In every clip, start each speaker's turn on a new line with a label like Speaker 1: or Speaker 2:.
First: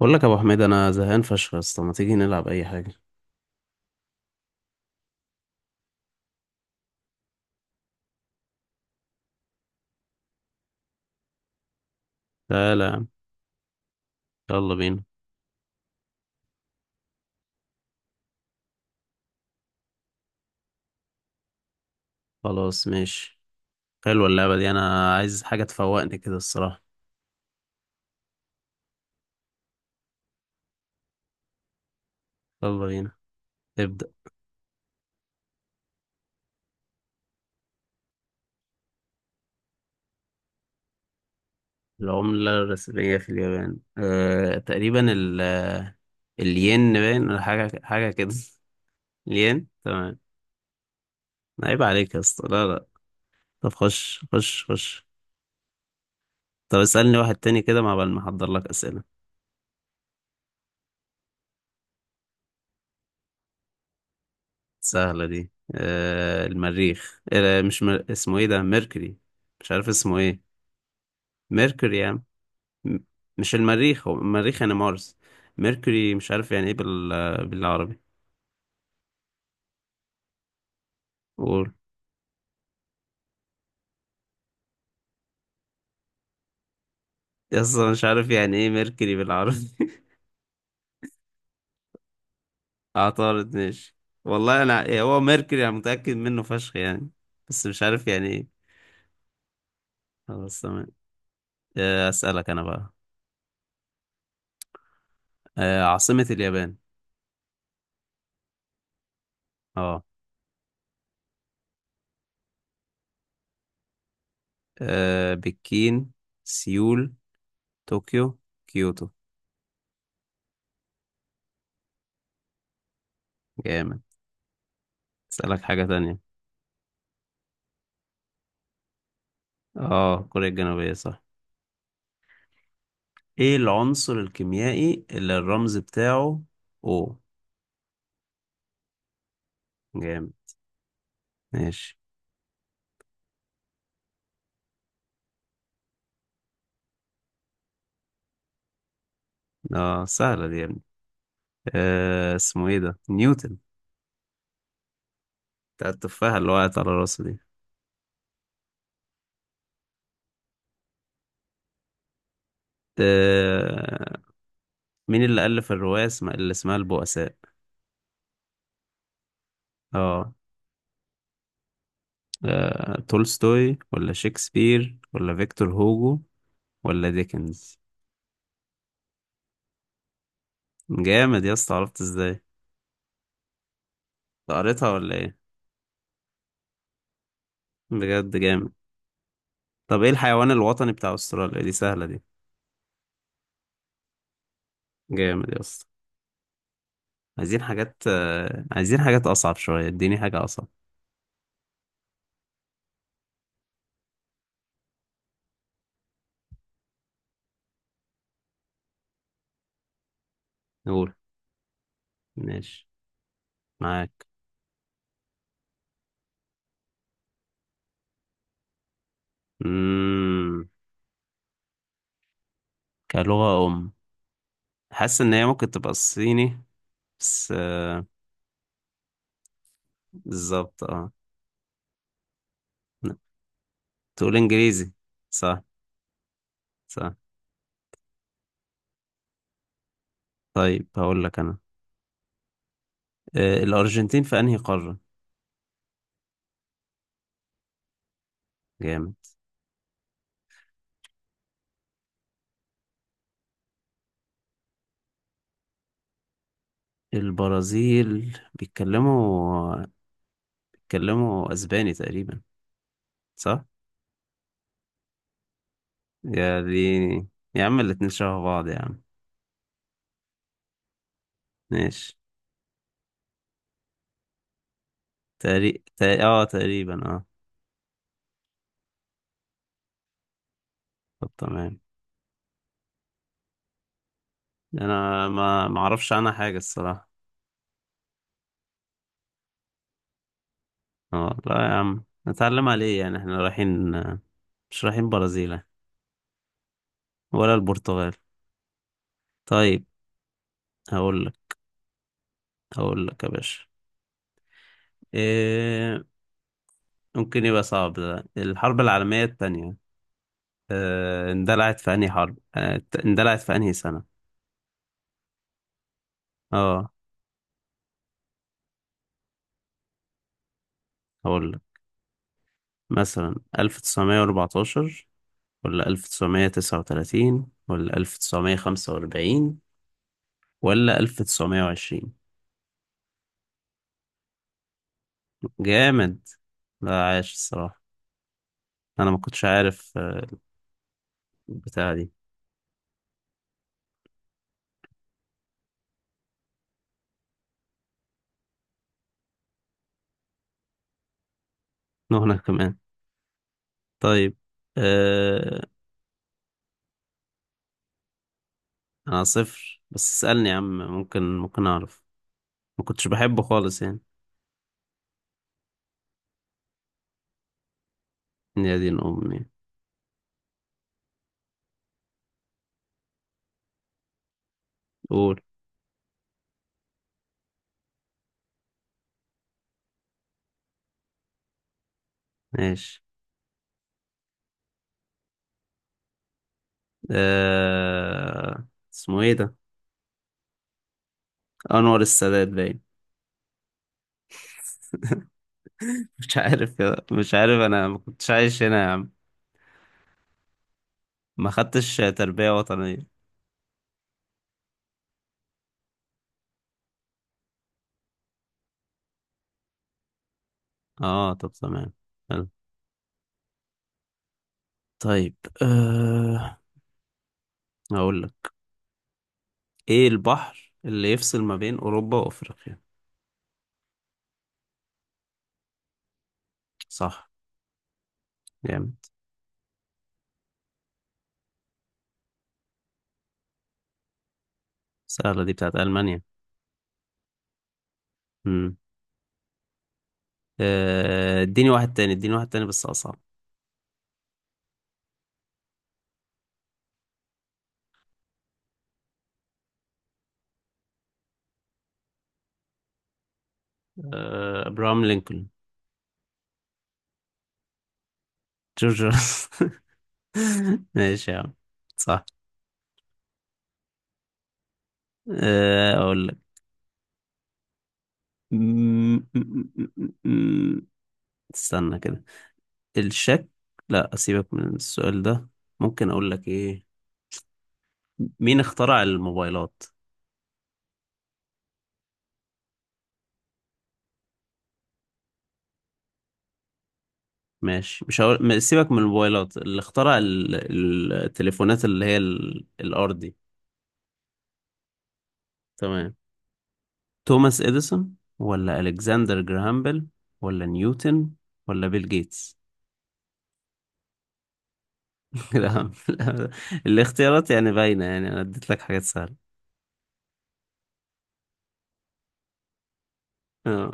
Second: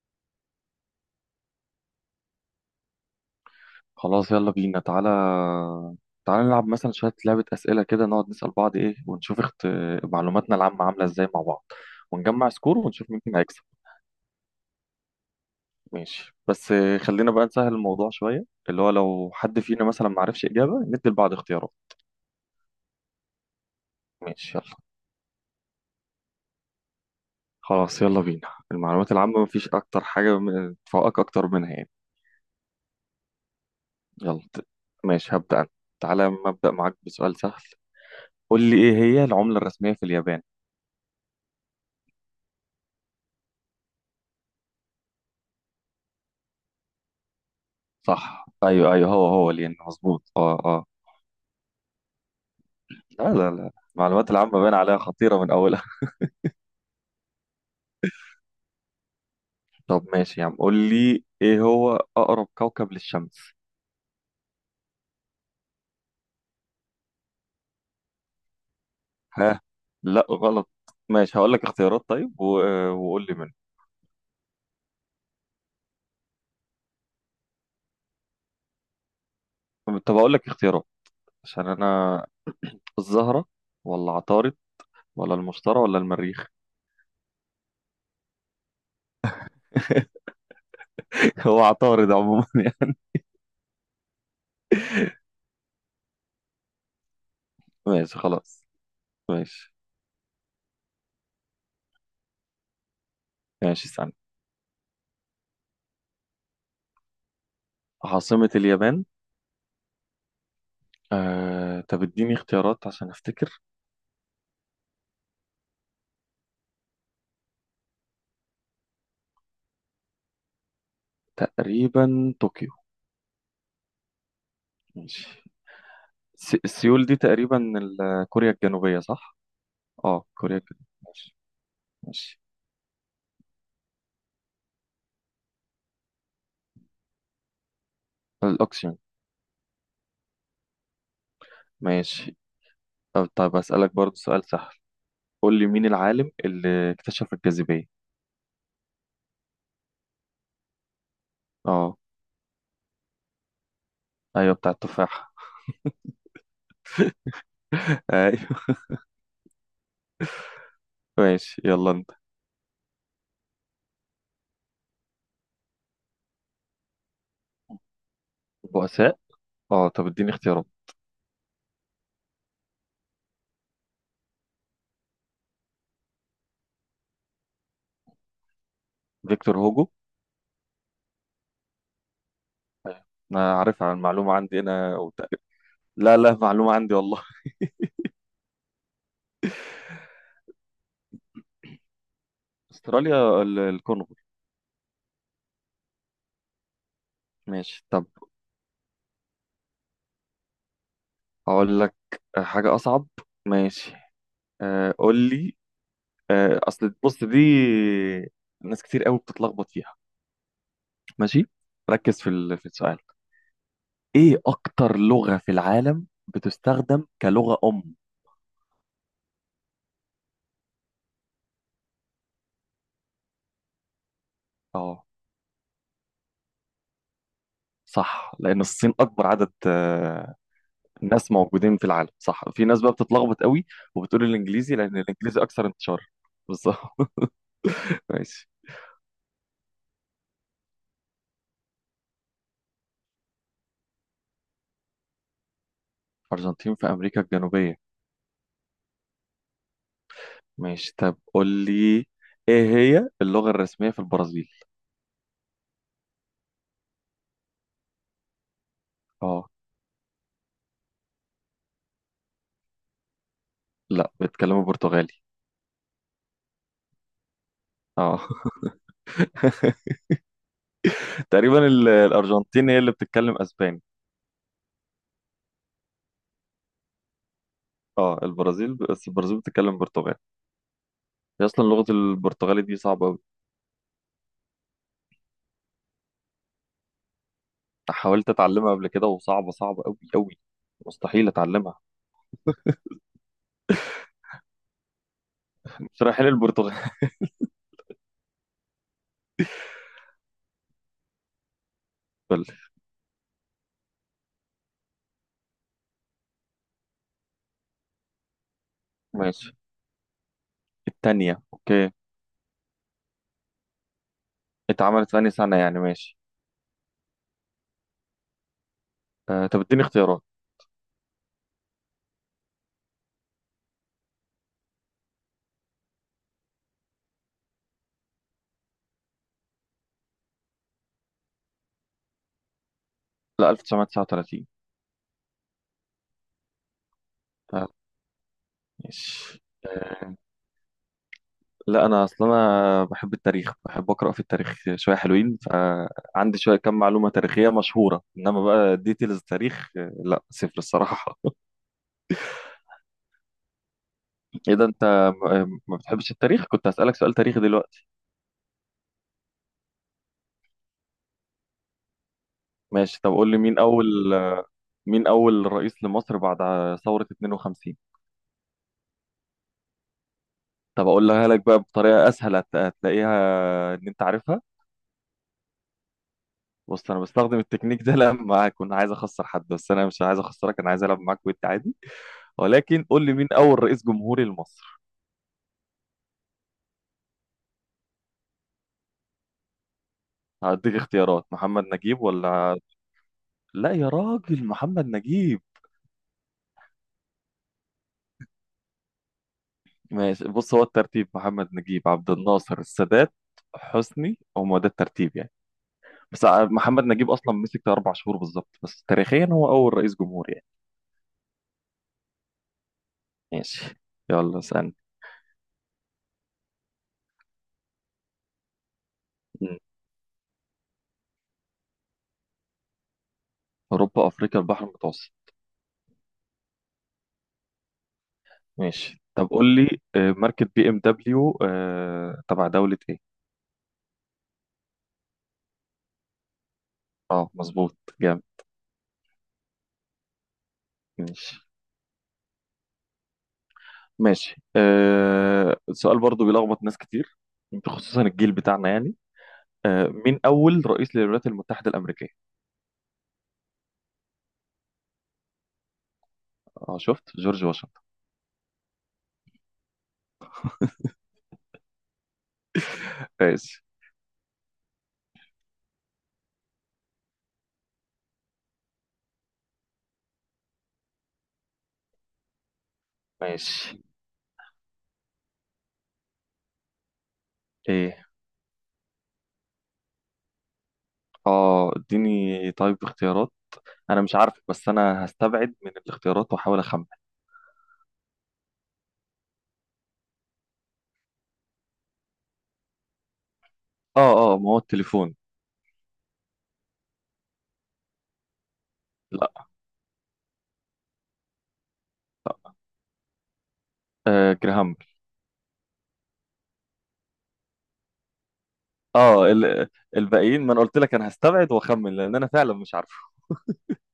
Speaker 1: بقول لك يا ابو حميد انا زهقان فشخ يا اسطى، ما تيجي نلعب اي حاجه؟
Speaker 2: خلاص، يلا بينا. تعالى تعالى نلعب مثلا شوية لعبة أسئلة كده، نقعد نسأل بعض إيه ونشوف معلوماتنا العامة عاملة إزاي مع بعض، ونجمع
Speaker 1: لا
Speaker 2: سكور
Speaker 1: لا يا عم.
Speaker 2: ونشوف مين فينا هيكسب.
Speaker 1: يلا بينا.
Speaker 2: ماشي بس خلينا بقى نسهل الموضوع شوية، اللي هو لو حد فينا مثلا معرفش إجابة ندي لبعض اختيارات.
Speaker 1: خلاص ماشي. حلوه اللعبه
Speaker 2: ماشي،
Speaker 1: دي،
Speaker 2: يلا.
Speaker 1: انا عايز حاجه تفوقني كده الصراحه.
Speaker 2: خلاص يلا بينا، المعلومات العامة مفيش أكتر حاجة تفوقك أكتر منها يعني.
Speaker 1: يلا بينا. ابدا.
Speaker 2: يلا ماشي، هبدأ أنا. تعالى أما أبدأ معاك بسؤال سهل. قول لي، إيه هي العملة الرسمية في اليابان؟
Speaker 1: العمله الرسميه في اليابان تقريبا ال آه، الين باين ولا حاجه كده
Speaker 2: صح، ايوه ايوه، هو هو
Speaker 1: الين
Speaker 2: لين،
Speaker 1: تمام.
Speaker 2: مظبوط، اه اه.
Speaker 1: عيب عليك يا اسطى، لا لا.
Speaker 2: لا لا
Speaker 1: طب
Speaker 2: لا،
Speaker 1: خش
Speaker 2: المعلومات العامة
Speaker 1: خش
Speaker 2: باين عليها
Speaker 1: خش
Speaker 2: خطيرة من أولها.
Speaker 1: طب اسالني واحد تاني كده مع بال ما احضر لك اسئله.
Speaker 2: طب ماشي يا عم، قول لي إيه هو أقرب كوكب للشمس؟
Speaker 1: سهله دي. المريخ. أه مش مر... اسمه ايه ده؟ ميركوري.
Speaker 2: ها.
Speaker 1: مش عارف اسمه
Speaker 2: لا،
Speaker 1: ايه.
Speaker 2: غلط. ماشي، هقول لك
Speaker 1: ميركوري
Speaker 2: اختيارات
Speaker 1: يعني.
Speaker 2: طيب
Speaker 1: م-
Speaker 2: وقول لي منه.
Speaker 1: مش المريخ، هو المريخ يعني مارس. ميركوري مش عارف يعني ايه بالعربي.
Speaker 2: طب هقول لك اختيارات، عشان
Speaker 1: قول.
Speaker 2: أنا. الزهرة ولا عطارد ولا المشتري ولا المريخ؟
Speaker 1: اصلا مش عارف يعني ايه ميركوري بالعربي
Speaker 2: هو عطارد عموما يعني.
Speaker 1: عطارد ماشي. والله انا يعني هو ميركوري انا متأكد منه فشخ يعني، بس مش عارف
Speaker 2: ماشي،
Speaker 1: يعني ايه.
Speaker 2: خلاص. ماشي
Speaker 1: خلاص تمام. اسألك انا بقى.
Speaker 2: ماشي، استنى.
Speaker 1: عاصمة اليابان.
Speaker 2: عاصمة اليابان؟
Speaker 1: اه.
Speaker 2: طب اديني اختيارات عشان أفتكر.
Speaker 1: بكين، سيول، طوكيو، كيوتو.
Speaker 2: تقريبا طوكيو.
Speaker 1: جامد.
Speaker 2: ماشي.
Speaker 1: اسألك حاجة تانية.
Speaker 2: سيول دي تقريبا كوريا الجنوبية، صح؟
Speaker 1: اه
Speaker 2: اه،
Speaker 1: كوريا
Speaker 2: كوريا الجنوبية،
Speaker 1: الجنوبية صح.
Speaker 2: ماشي. ماشي.
Speaker 1: ايه العنصر الكيميائي اللي الرمز بتاعه او.
Speaker 2: الأوكسجين.
Speaker 1: جامد. ماشي.
Speaker 2: ماشي. طب أسألك برضو سؤال سهل، قول لي مين العالم اللي اكتشف الجاذبية؟
Speaker 1: اه سهلة دي يا ابني.
Speaker 2: اه.
Speaker 1: آه اسمه ايه ده؟ نيوتن.
Speaker 2: ايوه، بتاع التفاح.
Speaker 1: بتاع التفاحة اللي وقعت على راسه دي.
Speaker 2: ايوه. ماشي، يلا انت.
Speaker 1: آه، مين اللي ألف الرواية اللي اسمها البؤساء؟
Speaker 2: البؤساء. اه، طب اديني
Speaker 1: اه.
Speaker 2: اختيارات.
Speaker 1: تولستوي ولا شكسبير ولا فيكتور هوجو ولا ديكنز.
Speaker 2: فيكتور هوجو.
Speaker 1: جامد يا اسطى، عرفت ازاي؟
Speaker 2: انا عارف عن المعلومة، عندي
Speaker 1: قريتها
Speaker 2: انا أو
Speaker 1: ولا ايه؟
Speaker 2: تقريبا. لا لا، معلومة عندي والله.
Speaker 1: بجد جامد. طب ايه الحيوان الوطني بتاع استراليا؟ دي سهلة دي.
Speaker 2: استراليا، الكونغو.
Speaker 1: جامد يا اسطى. عايزين
Speaker 2: ماشي،
Speaker 1: حاجات
Speaker 2: طب
Speaker 1: عايزين حاجات أصعب شوية، اديني حاجة أصعب.
Speaker 2: اقول لك حاجة اصعب. ماشي. قول لي. اصل بص، دي ناس كتير قوي بتتلخبط فيها.
Speaker 1: قول.
Speaker 2: ماشي، ركز في في
Speaker 1: ماشي،
Speaker 2: السؤال.
Speaker 1: معاك.
Speaker 2: ايه اكتر لغة في العالم بتستخدم كلغة ام؟
Speaker 1: مم. كلغة أم.
Speaker 2: اه،
Speaker 1: حاسس إن هي ممكن تبقى الصيني، بس آه،
Speaker 2: صح، لان الصين اكبر عدد
Speaker 1: بالظبط اه.
Speaker 2: ناس موجودين في العالم، صح. في ناس بقى
Speaker 1: لا.
Speaker 2: بتتلخبط قوي وبتقول
Speaker 1: تقول
Speaker 2: الانجليزي
Speaker 1: إنجليزي.
Speaker 2: لان الانجليزي
Speaker 1: صح.
Speaker 2: اكثر انتشار. بالظبط.
Speaker 1: صح.
Speaker 2: ماشي.
Speaker 1: طيب هقول لك أنا. الأرجنتين في أنهي قارة؟
Speaker 2: ارجنتين في امريكا الجنوبية.
Speaker 1: جامد.
Speaker 2: ماشي، طب قول لي، ايه هي اللغة الرسمية في البرازيل؟
Speaker 1: البرازيل
Speaker 2: اه.
Speaker 1: بيتكلموا، بيتكلموا أسباني تقريبا، صح؟
Speaker 2: لا، بيتكلموا برتغالي.
Speaker 1: يا ديني، يا عم الاتنين
Speaker 2: اه.
Speaker 1: شبه بعض يا عم.
Speaker 2: تقريبا
Speaker 1: ماشي.
Speaker 2: الارجنتين هي اللي بتتكلم اسباني.
Speaker 1: تقريبا اه.
Speaker 2: اه، البرازيل، بس البرازيل بتتكلم برتغالي.
Speaker 1: طب
Speaker 2: هي اصلا
Speaker 1: تمام.
Speaker 2: لغه البرتغالي دي صعبه قوي.
Speaker 1: انا ما اعرفش عنها حاجه الصراحه.
Speaker 2: حاولت اتعلمها قبل كده وصعبه صعبه قوي قوي، مستحيل
Speaker 1: اه لا يا
Speaker 2: اتعلمها.
Speaker 1: عم، نتعلم على ايه يعني؟ احنا رايحين، مش رايحين برازيل يعني،
Speaker 2: شراحين البرتغال.
Speaker 1: ولا البرتغال. طيب. هقول لك. هقول لك يا باشا، إيه ممكن يبقى صعب ده؟ الحرب العالميه
Speaker 2: ماشي.
Speaker 1: الثانيه، إيه
Speaker 2: التانية،
Speaker 1: اندلعت
Speaker 2: اوكي.
Speaker 1: في انهي حرب اندلعت في انهي سنه؟
Speaker 2: اتعملت في أنهي سنه يعني، ماشي.
Speaker 1: اه
Speaker 2: طب اديني اختيارات.
Speaker 1: هقول لك مثلا 1914 ولا 1939 ولا 1945 ولا 1920.
Speaker 2: لا، 1939.
Speaker 1: جامد، لا عايش
Speaker 2: آه،
Speaker 1: الصراحة. أنا ما
Speaker 2: ماشي.
Speaker 1: كنتش عارف
Speaker 2: لا
Speaker 1: البتاعة
Speaker 2: انا
Speaker 1: دي.
Speaker 2: اصلا انا بحب التاريخ، بحب اقرا في التاريخ شويه، حلوين. فعندي شويه، كم معلومه تاريخيه مشهوره، انما بقى ديتيلز تاريخ لا، صفر الصراحه.
Speaker 1: وأنا كمان. طيب.
Speaker 2: ايه ده، انت
Speaker 1: أه...
Speaker 2: ما بتحبش التاريخ؟ كنت هسالك سؤال تاريخي دلوقتي.
Speaker 1: أنا صفر، بس اسألني يا عم، ممكن ممكن أعرف. ما
Speaker 2: ماشي،
Speaker 1: كنتش
Speaker 2: طب قول لي،
Speaker 1: بحبه
Speaker 2: مين
Speaker 1: خالص
Speaker 2: اول
Speaker 1: يعني.
Speaker 2: مين اول رئيس لمصر بعد ثوره 52؟
Speaker 1: يا دين أمي.
Speaker 2: طب اقولها لك بقى بطريقه اسهل، هتلاقيها ان انت عارفها.
Speaker 1: قول.
Speaker 2: بص، انا بستخدم التكنيك ده لما اكون عايز اخسر حد، بس انا مش عايز اخسرك، انا عايز العب معاك وانت عادي. ولكن قول
Speaker 1: ماشي.
Speaker 2: لي، مين اول رئيس جمهوري لمصر؟
Speaker 1: أه... اسمه إيه ده؟
Speaker 2: هديك اختيارات، محمد
Speaker 1: أنور
Speaker 2: نجيب
Speaker 1: السادات
Speaker 2: ولا.
Speaker 1: باين.
Speaker 2: لا يا راجل، محمد نجيب.
Speaker 1: مش عارف مش عارف، أنا ما كنتش عايش هنا يا عم.
Speaker 2: ماشي، بص هو الترتيب، محمد
Speaker 1: ما
Speaker 2: نجيب،
Speaker 1: خدتش
Speaker 2: عبد
Speaker 1: تربية
Speaker 2: الناصر، السادات،
Speaker 1: وطنية.
Speaker 2: حسني، هم ده الترتيب يعني. بس محمد نجيب اصلا مسك ده 4 شهور بالظبط، بس تاريخيا هو اول رئيس جمهور يعني.
Speaker 1: آه طب تمام. حلو.
Speaker 2: ماشي، يلا اسالني.
Speaker 1: طيب. أه... هقول لك.
Speaker 2: مم.
Speaker 1: ايه البحر اللي يفصل ما بين اوروبا وافريقيا؟
Speaker 2: اوروبا، افريقيا، البحر المتوسط.
Speaker 1: صح. جامد.
Speaker 2: ماشي، طب قول لي، ماركة بي ام دبليو تبع دولة ايه؟
Speaker 1: سهلة دي، بتاعت المانيا.
Speaker 2: اه، مظبوط، جامد.
Speaker 1: امم.
Speaker 2: ماشي
Speaker 1: اديني واحد تاني، اديني واحد تاني بس اصعب.
Speaker 2: ماشي. سؤال برضو بيلخبط ناس كتير، خصوصا الجيل بتاعنا يعني. مين أول رئيس للولايات المتحدة الأمريكية؟
Speaker 1: ابراهام لينكولن.
Speaker 2: اه، شفت، جورج واشنطن.
Speaker 1: جورج واشنطن. ماشي يا عم. صح.
Speaker 2: ماشي.
Speaker 1: اقول لك. م- م- م- م- م- استنى كده. الشك.
Speaker 2: ماشي.
Speaker 1: لا اسيبك من السؤال ده. ممكن اقول لك ايه؟
Speaker 2: ايه.
Speaker 1: مين اخترع الموبايلات؟
Speaker 2: اه، اديني طيب اختيارات. انا مش عارف، بس انا هستبعد من الاختيارات واحاول اخمن.
Speaker 1: ماشي، مش هقول سيبك من الموبايلات، اللي اخترع التليفونات اللي هي الأرضي.
Speaker 2: اه اه، ما هو التليفون.
Speaker 1: تمام. توماس إديسون ولا ألكسندر
Speaker 2: لا.
Speaker 1: جراهام بيل ولا نيوتن ولا بيل جيتس.
Speaker 2: جراهام بيل.
Speaker 1: لا لا، الاختيارات يعني باينة يعني، أنا اديت لك حاجات
Speaker 2: اه،
Speaker 1: سهلة.
Speaker 2: الباقيين. ما انا قلت لك انا هستبعد واخمن لان انا فعلا مش عارفه.
Speaker 1: آه.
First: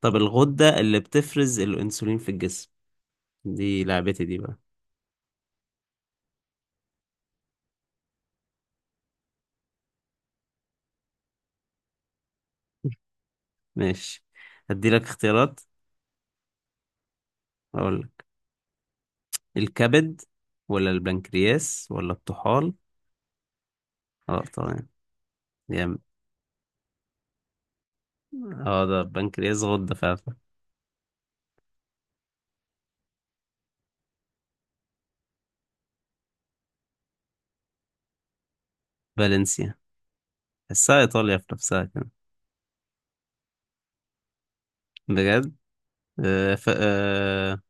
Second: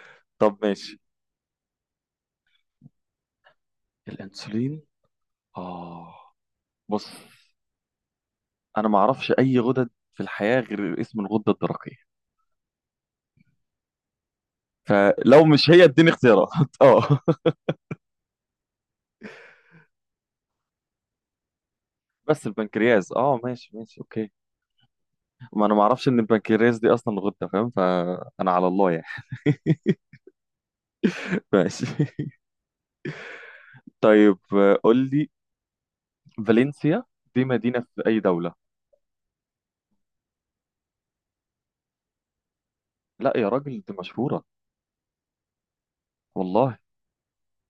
Speaker 1: طب
Speaker 2: طب،
Speaker 1: الغدة اللي
Speaker 2: ماشي.
Speaker 1: بتفرز الأنسولين في الجسم، دي لعبتي دي بقى.
Speaker 2: الانسولين. اه، بص، انا ما اعرفش اي غدد في الحياه غير اسم الغده الدرقيه.
Speaker 1: ماشي، ادي لك
Speaker 2: فلو
Speaker 1: اختيارات.
Speaker 2: مش هي اديني اختيارات. اه،
Speaker 1: أقول لك الكبد ولا البنكرياس ولا
Speaker 2: بس
Speaker 1: الطحال.
Speaker 2: البنكرياس، اه، ماشي ماشي اوكي.
Speaker 1: اه طبعا.
Speaker 2: ما انا ما اعرفش ان البنكرياس دي اصلا غده، فاهم، فانا على
Speaker 1: اه
Speaker 2: الله
Speaker 1: ده
Speaker 2: يعني.
Speaker 1: بنكرياس غدة فعلا.
Speaker 2: ماشي. طيب، قول لي، فالنسيا دي مدينه في اي دوله؟
Speaker 1: فالنسيا. تحسها إيطاليا في نفسها كده.
Speaker 2: لا يا راجل، دي مشهوره،
Speaker 1: بجد. آه ف...
Speaker 2: والله.
Speaker 1: آه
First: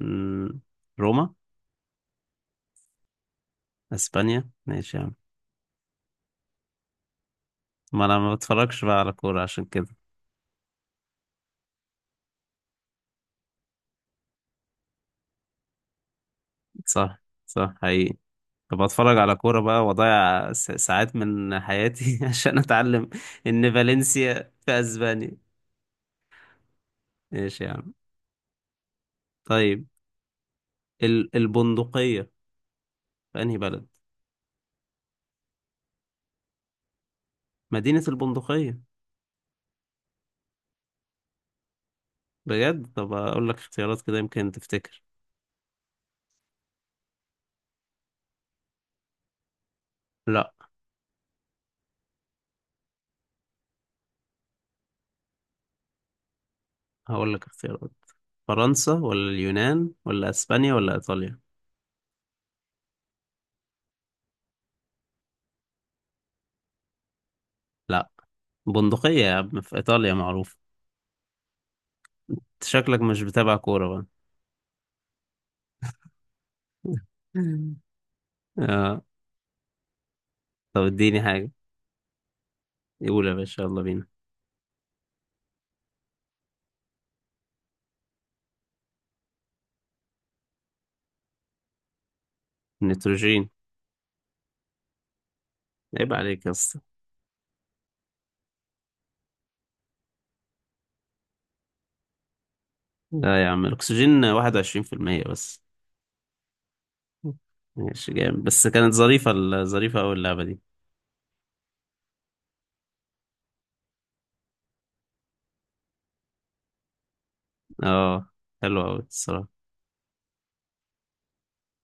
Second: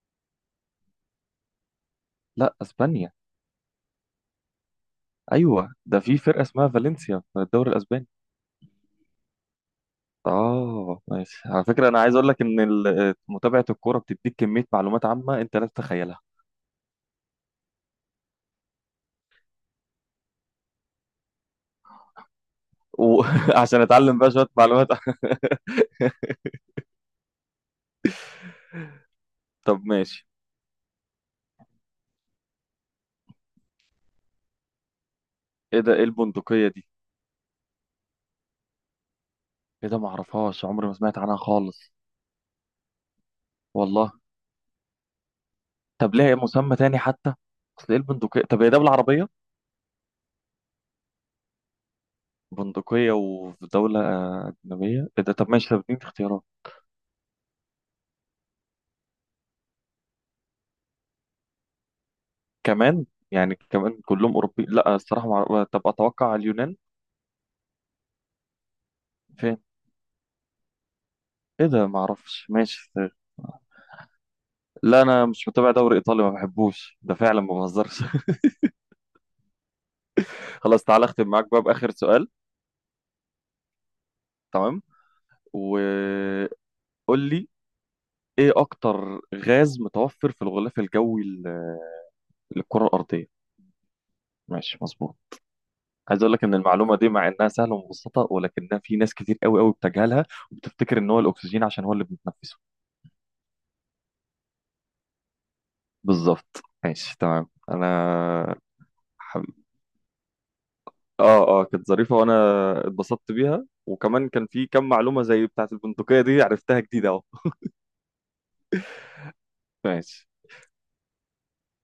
Speaker 1: مم، روما.
Speaker 2: لا، اسبانيا.
Speaker 1: أسبانيا ماشي يا عم.
Speaker 2: ايوه، ده في فرقه اسمها فالنسيا في الدوري
Speaker 1: ما
Speaker 2: الاسباني.
Speaker 1: أنا ما بتفرجش بقى على كورة عشان كده.
Speaker 2: اه، ماشي. على فكره، انا عايز اقول لك ان متابعه الكوره بتديك كميه معلومات عامه انت لا تتخيلها.
Speaker 1: صح صح حقيقي. طب أتفرج على كورة بقى وأضيع ساعات من حياتي عشان أتعلم إن
Speaker 2: وعشان اتعلم بقى شويه
Speaker 1: فالنسيا في
Speaker 2: معلومات.
Speaker 1: أسبانيا. ماشي يا عم.
Speaker 2: طب
Speaker 1: طيب.
Speaker 2: ماشي.
Speaker 1: البندقية في أنهي بلد؟
Speaker 2: ايه ده؟ ايه البندقيه دي؟
Speaker 1: مدينة البندقية.
Speaker 2: ايه ده، ما اعرفهاش، عمري ما سمعت عنها خالص،
Speaker 1: بجد؟ طب أقول لك اختيارات
Speaker 2: والله.
Speaker 1: كده يمكن تفتكر.
Speaker 2: طب ليه مسمى تاني حتى؟ اصل ايه البندقيه؟ طب هي ده بالعربيه
Speaker 1: لا.
Speaker 2: بندقيه، وفي دوله اجنبيه، ايه ده؟ طب ماشي، طب اديني اختيارات
Speaker 1: هقول لك اختيارات: فرنسا ولا اليونان ولا اسبانيا ولا ايطاليا.
Speaker 2: كمان. يعني كمان كلهم اوروبي، لا الصراحه ما أعرف- طب اتوقع اليونان.
Speaker 1: لا. بندقية يا
Speaker 2: فين؟
Speaker 1: عم في ايطاليا، معروف.
Speaker 2: ايه ده، ما اعرفش،
Speaker 1: انت
Speaker 2: ماشي.
Speaker 1: شكلك مش بتابع كورة بقى.
Speaker 2: لا انا مش متابع دوري ايطالي، ما بحبوش ده فعلا، ما بهزرش.
Speaker 1: آه. طب
Speaker 2: خلاص، تعالى
Speaker 1: اديني
Speaker 2: اختم
Speaker 1: حاجة.
Speaker 2: معاك بقى باخر سؤال.
Speaker 1: يقول يا باشا يلا بينا.
Speaker 2: تمام. و قول لي، ايه اكتر غاز متوفر في الغلاف الجوي للكرة الأرضية؟
Speaker 1: النيتروجين.
Speaker 2: ماشي، مظبوط.
Speaker 1: عيب
Speaker 2: عايز اقول لك
Speaker 1: عليك يا
Speaker 2: ان
Speaker 1: اسطى.
Speaker 2: المعلومه دي مع انها سهله ومبسطه ولكنها في ناس كتير قوي قوي بتجهلها، وبتفتكر ان هو الاكسجين عشان هو اللي بنتنفسه.
Speaker 1: لا يا عم، الاكسجين 21% بس.
Speaker 2: بالظبط، ماشي، تمام.
Speaker 1: ماشي جامد،
Speaker 2: انا
Speaker 1: بس كانت ظريفة،
Speaker 2: حب...
Speaker 1: ظريفة أوي اللعبة دي.
Speaker 2: اه اه، كانت ظريفه، وانا اتبسطت بيها، وكمان كان في كم معلومه زي بتاعه البندقيه دي عرفتها جديده اهو.
Speaker 1: اه حلوة أوي الصراحة.
Speaker 2: ماشي.